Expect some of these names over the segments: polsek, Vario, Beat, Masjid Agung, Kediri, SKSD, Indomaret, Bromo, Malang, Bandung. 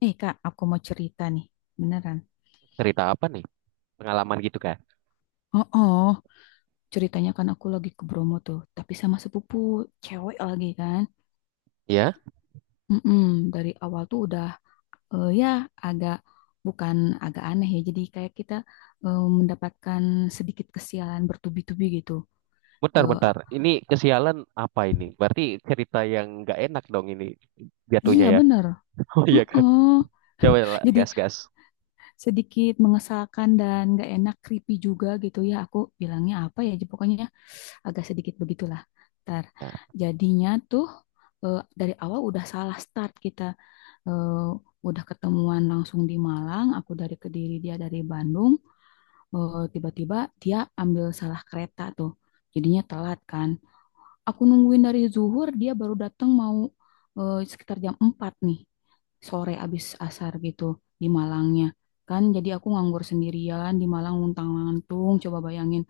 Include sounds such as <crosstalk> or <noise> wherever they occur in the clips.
Nih Kak, aku mau cerita nih, beneran. Cerita apa nih? Pengalaman gitu kan? Oh, oh, ceritanya kan aku lagi ke Bromo tuh, tapi sama sepupu cewek lagi kan. Ya, Mm-mm, dari awal tuh udah, ya agak bukan agak aneh ya. Jadi kayak kita mendapatkan sedikit kesialan bertubi-tubi gitu. Eh, bentar-bentar. Ini kesialan apa ini? Berarti cerita yang nggak enak dong ini iya jatuhnya ya. bener. <laughs> Oh iya Oh, kan? oh. Coba lah, Jadi gas-gas. sedikit mengesalkan dan gak enak, creepy juga gitu ya. Aku bilangnya apa ya? Pokoknya agak sedikit begitulah. Ntar Ya. jadinya tuh dari awal udah salah start kita eh, udah ketemuan langsung di Malang, aku dari Kediri, dia dari Bandung. Tiba-tiba dia ambil salah kereta tuh, jadinya telat kan. Aku nungguin dari zuhur, dia baru datang mau sekitar jam 4 nih, sore abis asar gitu di Malangnya. Kan jadi aku nganggur sendirian di Malang untang-lantung, coba bayangin,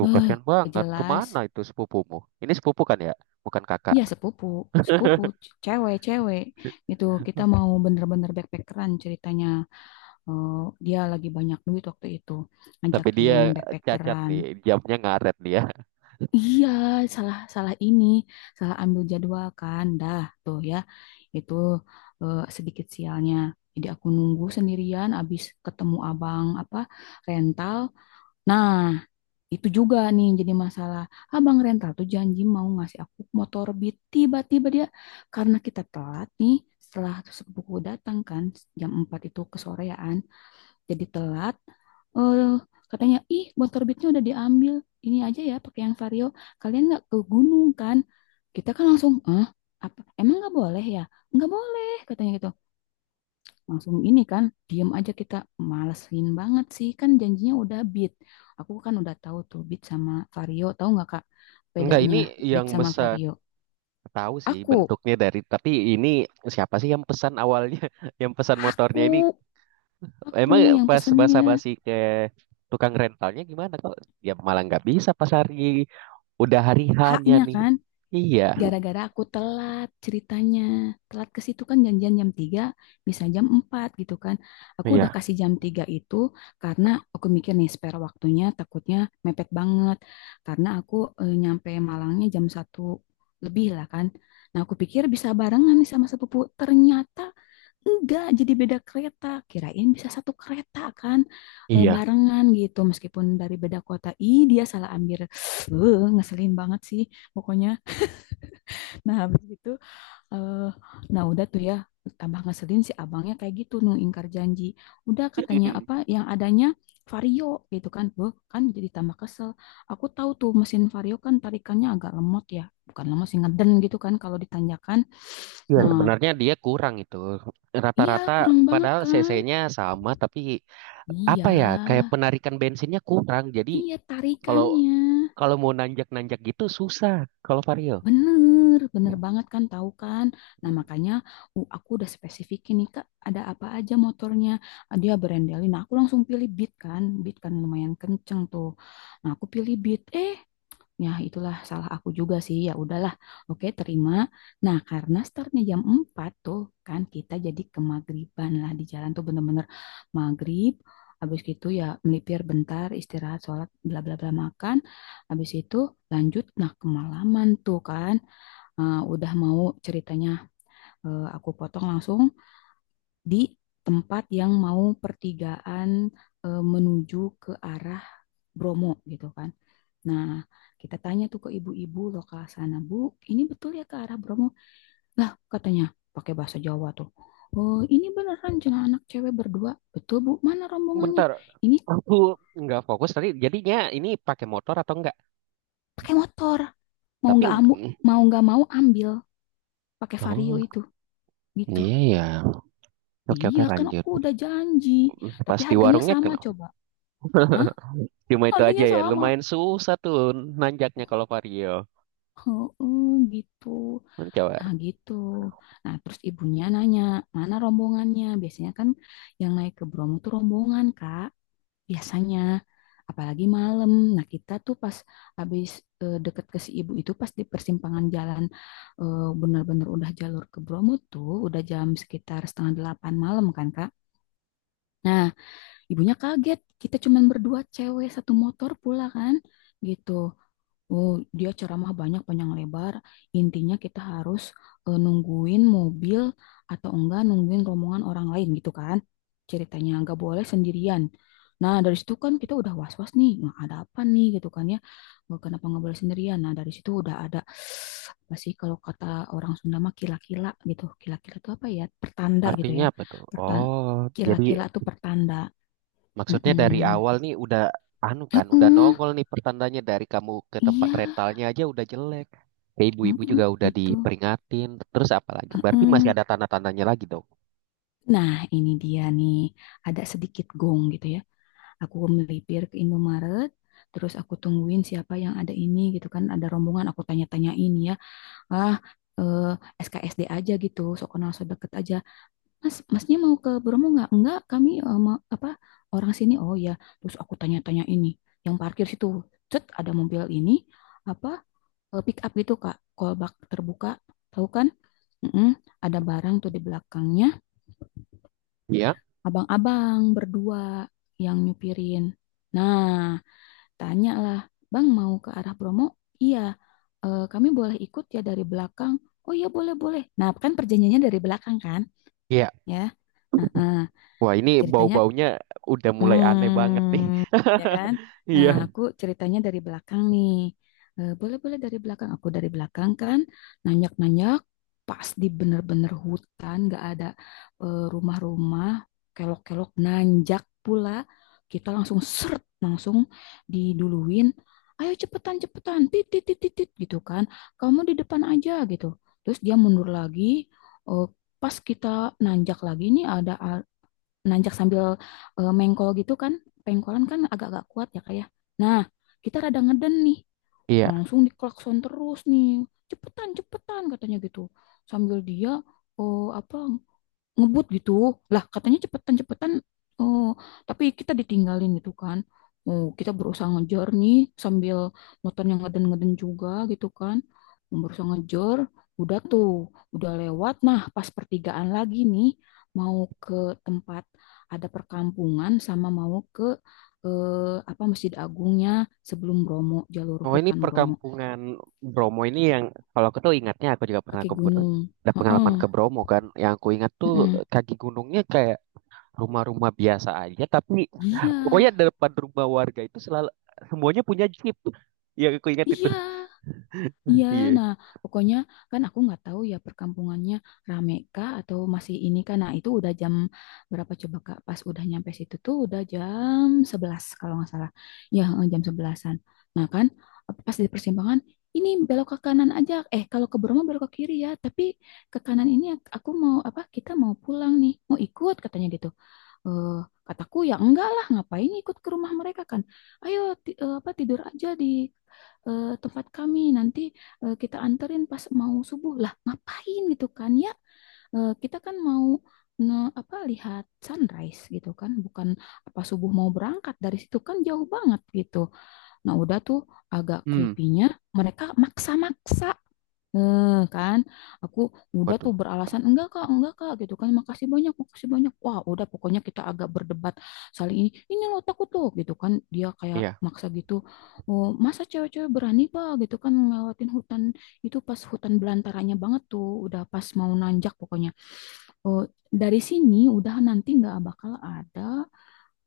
Eh, Kasihan banget. jelas. Kemana itu sepupumu? Ini sepupu kan ya? Bukan kakak. Iya sepupu, sepupu, <laughs> cewek-cewek gitu. Kita mau bener-bener backpackeran ceritanya. Eh, Dia lagi banyak duit waktu itu, Tapi dia ngajakin cacat backpackeran. nih, jamnya ngaret dia. Iya, salah salah ini, salah ambil jadwal kan, dah tuh ya. Itu sedikit sialnya. Jadi aku nunggu sendirian, abis ketemu abang apa rental. Nah, itu juga nih yang jadi masalah. Abang rental tuh janji mau ngasih aku motor Beat. Tiba-tiba dia karena kita telat nih setelah sepupu datang kan jam 4 itu kesorean. Jadi telat. Eh Katanya, ih motor Beatnya udah diambil. Ini aja ya pakai yang Vario. Kalian nggak ke gunung kan? Kita kan langsung, ah apa? Emang nggak boleh ya? Nggak boleh katanya gitu langsung ini kan diem aja kita, malesin banget sih kan janjinya udah Beat. Aku kan udah tahu tuh Beat sama Vario, tahu nggak kak Enggak, bedanya ini Beat yang sama pesan. Vario. Tahu sih aku bentuknya dari, tapi ini siapa sih yang pesan awalnya? <laughs> Yang pesan motornya ini. aku aku Emang yang pas pesennya. basa-basi ke tukang rentalnya gimana kok? Ya malah nggak bisa pas hari udah hari hanya Haknya nih. kan Iya, gara-gara aku telat ceritanya. Telat ke situ kan janjian jam 3 bisa jam 4 gitu kan. Aku udah iya, kasih jam 3 itu karena aku mikir nih spare waktunya takutnya mepet banget. Karena aku nyampe Malangnya jam 1 lebih lah kan. Nah aku pikir bisa barengan nih sama sepupu. Ternyata enggak, jadi beda kereta. Kirain bisa satu kereta kan, iya. barengan gitu. Meskipun dari beda kota. Ih dia salah ambil. <sniffs> Ngeselin banget sih pokoknya. Nah, habis itu eh nah udah tuh ya, tambah ngeselin si abangnya kayak gitu nu ingkar janji. Udah katanya apa yang adanya Vario gitu kan. Loh, kan jadi tambah kesel. Aku tahu tuh mesin Vario kan tarikannya agak lemot ya. Bukan lemot sih ngeden gitu kan kalau ditanjakan. Iya, Nah, sebenarnya dia kurang itu. iya Rata-rata kurang banget padahal kan? CC-nya sama tapi Iya, apa ya? Kayak penarikan bensinnya kurang. Jadi iya kalau tarikannya. kalau mau nanjak-nanjak gitu susah kalau Vario. Bener, bener banget kan tahu kan. Nah Hmm. makanya aku udah spesifikin nih Kak, ada apa aja motornya. Ah, dia berendelin. Nah aku langsung pilih Beat kan. Beat kan lumayan kenceng tuh. Nah aku pilih Beat. Ya, itulah salah aku juga sih. Ya udahlah. Oke, terima. Nah, karena startnya jam 4 tuh kan kita jadi ke maghriban lah di jalan tuh bener-bener maghrib. Habis gitu ya melipir bentar, istirahat, sholat, bla bla bla makan. Habis itu lanjut nah kemalaman tuh kan. Udah mau ceritanya aku potong langsung di tempat yang mau pertigaan menuju ke arah Bromo gitu kan. Nah, kita tanya tuh ke ibu-ibu lokal sana, Bu, ini betul ya ke arah Bromo? Lah, katanya pakai bahasa Jawa tuh. Oh, ini beneran jangan anak cewek berdua. Betul, Bu. Mana rombongannya? Bentar, Ini aku nggak fokus tadi. Jadinya ini pakai motor atau enggak? pakai motor. Mau Tapi nggak ambu, mau nggak mau ambil pakai Vario oh, itu. Gitu. iya ya. Oke Iya, oke kan lanjut. aku udah janji. Tapi Pas di harganya warungnya sama kenal. coba. Hah? Cuma itu aja Harganya ya. sama. Lumayan susah tuh nanjaknya kalau vario. Heeh, gitu. Kan coba. Nah, gitu. Nah, terus ibunya nanya, mana rombongannya? Biasanya kan yang naik ke Bromo tuh rombongan, Kak. Biasanya. Apalagi malam. Nah, kita tuh pas habis deket ke si ibu itu, pas di persimpangan jalan bener-bener udah jalur ke Bromo tuh, udah jam sekitar setengah delapan malam kan, Kak. Nah, ibunya kaget. Kita cuman berdua cewek satu motor pula kan. Gitu. Oh, dia ceramah banyak panjang lebar. Intinya kita harus nungguin mobil atau enggak nungguin rombongan orang lain gitu kan. Ceritanya enggak boleh sendirian. Nah, dari situ kan kita udah was-was nih. Nah, ada apa nih gitu kan ya. Nggak- Kenapa nggak boleh sendirian? Nah, dari situ udah ada, <sighs> apa sih kalau kata orang Sunda mah kila-kila gitu. Kila-kila itu apa ya? Pertanda gitu Artinya ya. apa tuh? Pertan Oh, jadi Kila-kila itu pertanda. maksudnya dari Mm-mm. awal nih udah anu kan, udah Heeh, nongol nih pertandanya dari kamu ke tempat iya, rentalnya aja udah jelek. Ke ibu-ibu heeh, juga udah gitu. diperingatin. Terus apa lagi? Berarti masih Heeh. ada tanda-tandanya lagi dong. Nah, ini dia nih, ada sedikit gong gitu ya. Aku melipir ke Indomaret, terus aku tungguin siapa yang ada ini gitu kan. Ada rombongan, aku tanya-tanyain ya. Ah, eh, SKSD aja gitu, sok kenal sok deket aja. Mas, masnya mau ke Bromo nggak? Enggak, kami apa orang sini. Oh ya, terus aku tanya-tanya ini. Yang parkir situ, cet, ada mobil ini, apa pick up gitu Kak, kolbak terbuka, tahu kan? Mm-mm, ada barang tuh di belakangnya Iya. abang-abang berdua yang nyupirin. Nah, tanyalah, Bang mau ke arah Bromo? Iya. Eh, kami boleh ikut ya dari belakang. Oh iya boleh boleh. Nah, kan perjanjiannya dari belakang kan, Iya. ya. Heeh. Wah, ini Ceritanya. bau-baunya udah mulai aneh banget nih. Hmm, <laughs> ya kan? Nah, Iya. aku ceritanya dari belakang nih. Eh, boleh-boleh dari belakang. Aku dari belakang kan, nanyak-nanyak, pas di bener-bener hutan, gak ada rumah-rumah, kelok-kelok, nanjak pula. Kita langsung seret, langsung diduluin. Ayo cepetan, cepetan, titit, titit, titit, gitu kan. Kamu di depan aja, gitu. Terus dia mundur lagi, eh, pas kita nanjak lagi nih ada nanjak sambil mengkol gitu kan. Pengkolan kan agak-agak kuat ya kayak. Nah, kita rada ngeden nih. Iya. Langsung diklakson terus nih. Cepetan, cepetan katanya gitu. Sambil dia oh apa ngebut gitu lah katanya cepetan-cepetan. Oh, tapi kita ditinggalin gitu kan. Oh, kita berusaha ngejar nih sambil motornya ngeden-ngeden juga gitu kan, berusaha ngejar. Udah tuh udah lewat, nah pas pertigaan lagi nih mau ke tempat, ada perkampungan sama mau ke eh, apa Masjid Agungnya, sebelum Bromo jalur Oh ini hutan Bromo, perkampungan Bromo ini yang kalau aku tuh ingatnya aku juga pernah kaki ke gunung. ada Heeh, pengalaman ke Bromo kan. Yang aku ingat tuh heeh. kaki gunungnya kayak rumah-rumah biasa aja tapi Iya, pokoknya depan rumah warga itu selalu semuanya punya jeep. Yang aku ingat itu. iya. Iya, Iya. nah pokoknya kan aku nggak tahu ya perkampungannya rame kah atau masih ini kan. Nah itu udah jam berapa coba Kak? Pas udah nyampe situ tuh udah jam 11 kalau nggak salah. Ya jam sebelasan. Nah kan pas di persimpangan ini belok ke kanan aja. Eh kalau ke Bromo belok ke kiri ya. Tapi ke kanan ini aku mau apa? Kita mau pulang nih. Mau ikut katanya gitu. Eh, kataku ya enggak lah ngapain ikut ke rumah mereka kan, ayo ti- eh, apa tidur aja di tempat kami nanti, kita anterin pas mau subuh lah ngapain gitu kan ya. Eh, kita kan mau ne- apa lihat sunrise gitu kan, bukan apa subuh mau berangkat dari situ kan jauh banget gitu. Nah udah tuh agak Hmm. creepy-nya mereka maksa-maksa. Eh, kan aku udah tuh Waduh. beralasan enggak kak gitu kan makasih banyak wah udah pokoknya kita agak berdebat, saling ini loh takut tuh gitu kan dia kayak Iya. maksa gitu. Oh masa cewek-cewek berani pak gitu kan ngelewatin hutan, itu pas hutan belantaranya banget tuh udah pas mau nanjak pokoknya. Oh dari sini udah nanti nggak bakal ada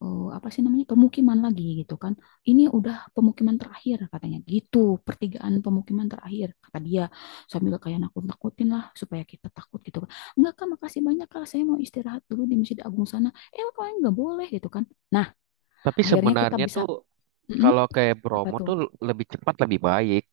apa sih namanya pemukiman lagi gitu kan, ini udah pemukiman terakhir katanya gitu, pertigaan pemukiman terakhir kata dia, sambil kayak nakut-nakutin lah supaya kita takut gitu kan. Enggak kak makasih banyak kak saya mau istirahat dulu di Masjid Agung sana, eh kalian nggak boleh gitu kan. Nah Tapi akhirnya kita sebenarnya bisa tuh "Mm-mm, kalau kayak apa Bromo tuh tuh lebih cepat lebih baik.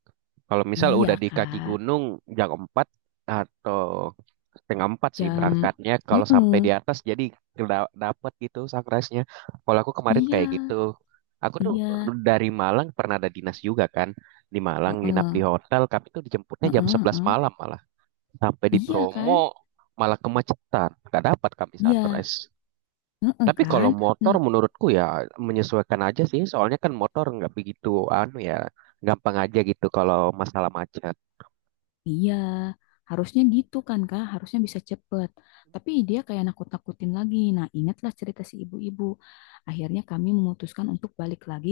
Kalau misal iya udah di kaki kak gunung jam 4 atau setengah 4 sih jam berangkatnya. Kalau sampai di "Mm-mm, atas jadi da- dapet gitu sunrise-nya. Kalau aku kemarin iya kayak gitu. Aku tuh iya dari Malang pernah ada dinas juga kan. Di Malang nginap di "Mm-mm, hotel. Kami tuh dijemputnya mm-mm, jam 11 mm-mm, malam malah. Sampai di iya kan Bromo malah kemacetan. Gak dapat kami iya sunrise. mm Tapi kan. kalau motor Hmm. menurutku ya menyesuaikan aja sih. Soalnya kan motor nggak begitu anu ya gampang aja gitu kalau masalah macet. Iya, harusnya gitu kan Kak, harusnya bisa cepet. Tapi dia kayak nakut-nakutin lagi. Nah, ingatlah cerita si ibu-ibu. Akhirnya kami memutuskan untuk balik lagi.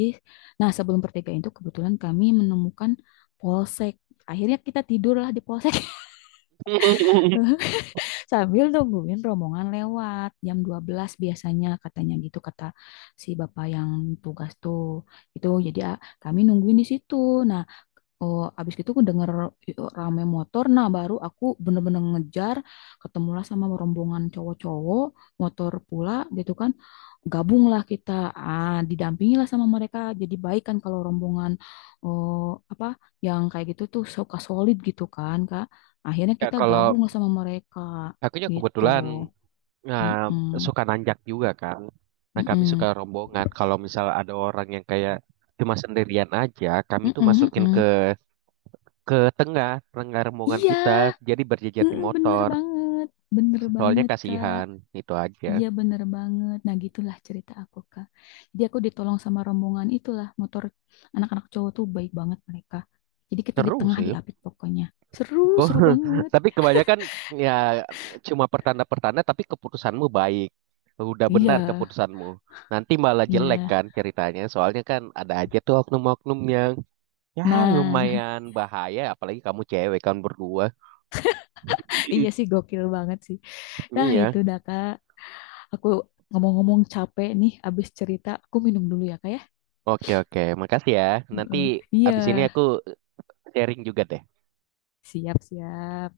Nah, sebelum pertigaan itu kebetulan kami menemukan polsek. Akhirnya kita tidurlah di polsek. <laughs> eh, <laughs> Sambil nungguin rombongan lewat jam 12 biasanya katanya gitu kata si bapak yang tugas tuh. Itu jadi ah, kami nungguin di situ. Nah, oh, abis itu aku denger rame motor, nah baru aku bener-bener ngejar, ketemulah sama rombongan cowok-cowok, motor pula gitu kan, gabunglah kita, ah, didampingilah sama mereka, jadi baik kan kalau rombongan. Oh, apa yang kayak gitu tuh suka solid gitu kan Kak, akhirnya Ya kita gabung kalau lah sama mereka akunya gitu. kebetulan nah, Mm-mm, suka nanjak juga kan. Nah kami suka mm-mm, rombongan. Kalau misal ada orang yang kayak cuma sendirian aja, kami mm-mm, tuh masukin mm-mm. ke tengah tengah rombongan kita. Iya, Jadi berjejer di mm, motor. Bener Soalnya banget Kak. kasihan itu aja. Iya bener banget. Nah gitulah cerita aku Kak. Jadi aku ditolong sama rombongan itulah, motor anak-anak cowok tuh baik banget mereka. Jadi kita di Seru tengah sih. diapit pokoknya. Seru, seru <laughs> banget. Tapi kebanyakan ya cuma pertanda-pertanda. Tapi keputusanmu baik. Udah Iya, benar keputusanmu. Nanti malah jelek iya. kan ceritanya. Soalnya kan ada aja tuh oknum-oknum yang Ya, Nah, lumayan bahaya, apalagi kamu cewek kan berdua. <laughs> iya sih <laughs> gokil banget sih. Nah Iya. itu dah Kak. Aku ngomong-ngomong capek nih abis cerita. Aku minum dulu ya Kak ya. Oke, oke. Makasih ya. Nanti Mm-mm. Iya, abis ini aku sharing juga deh. siap-siap.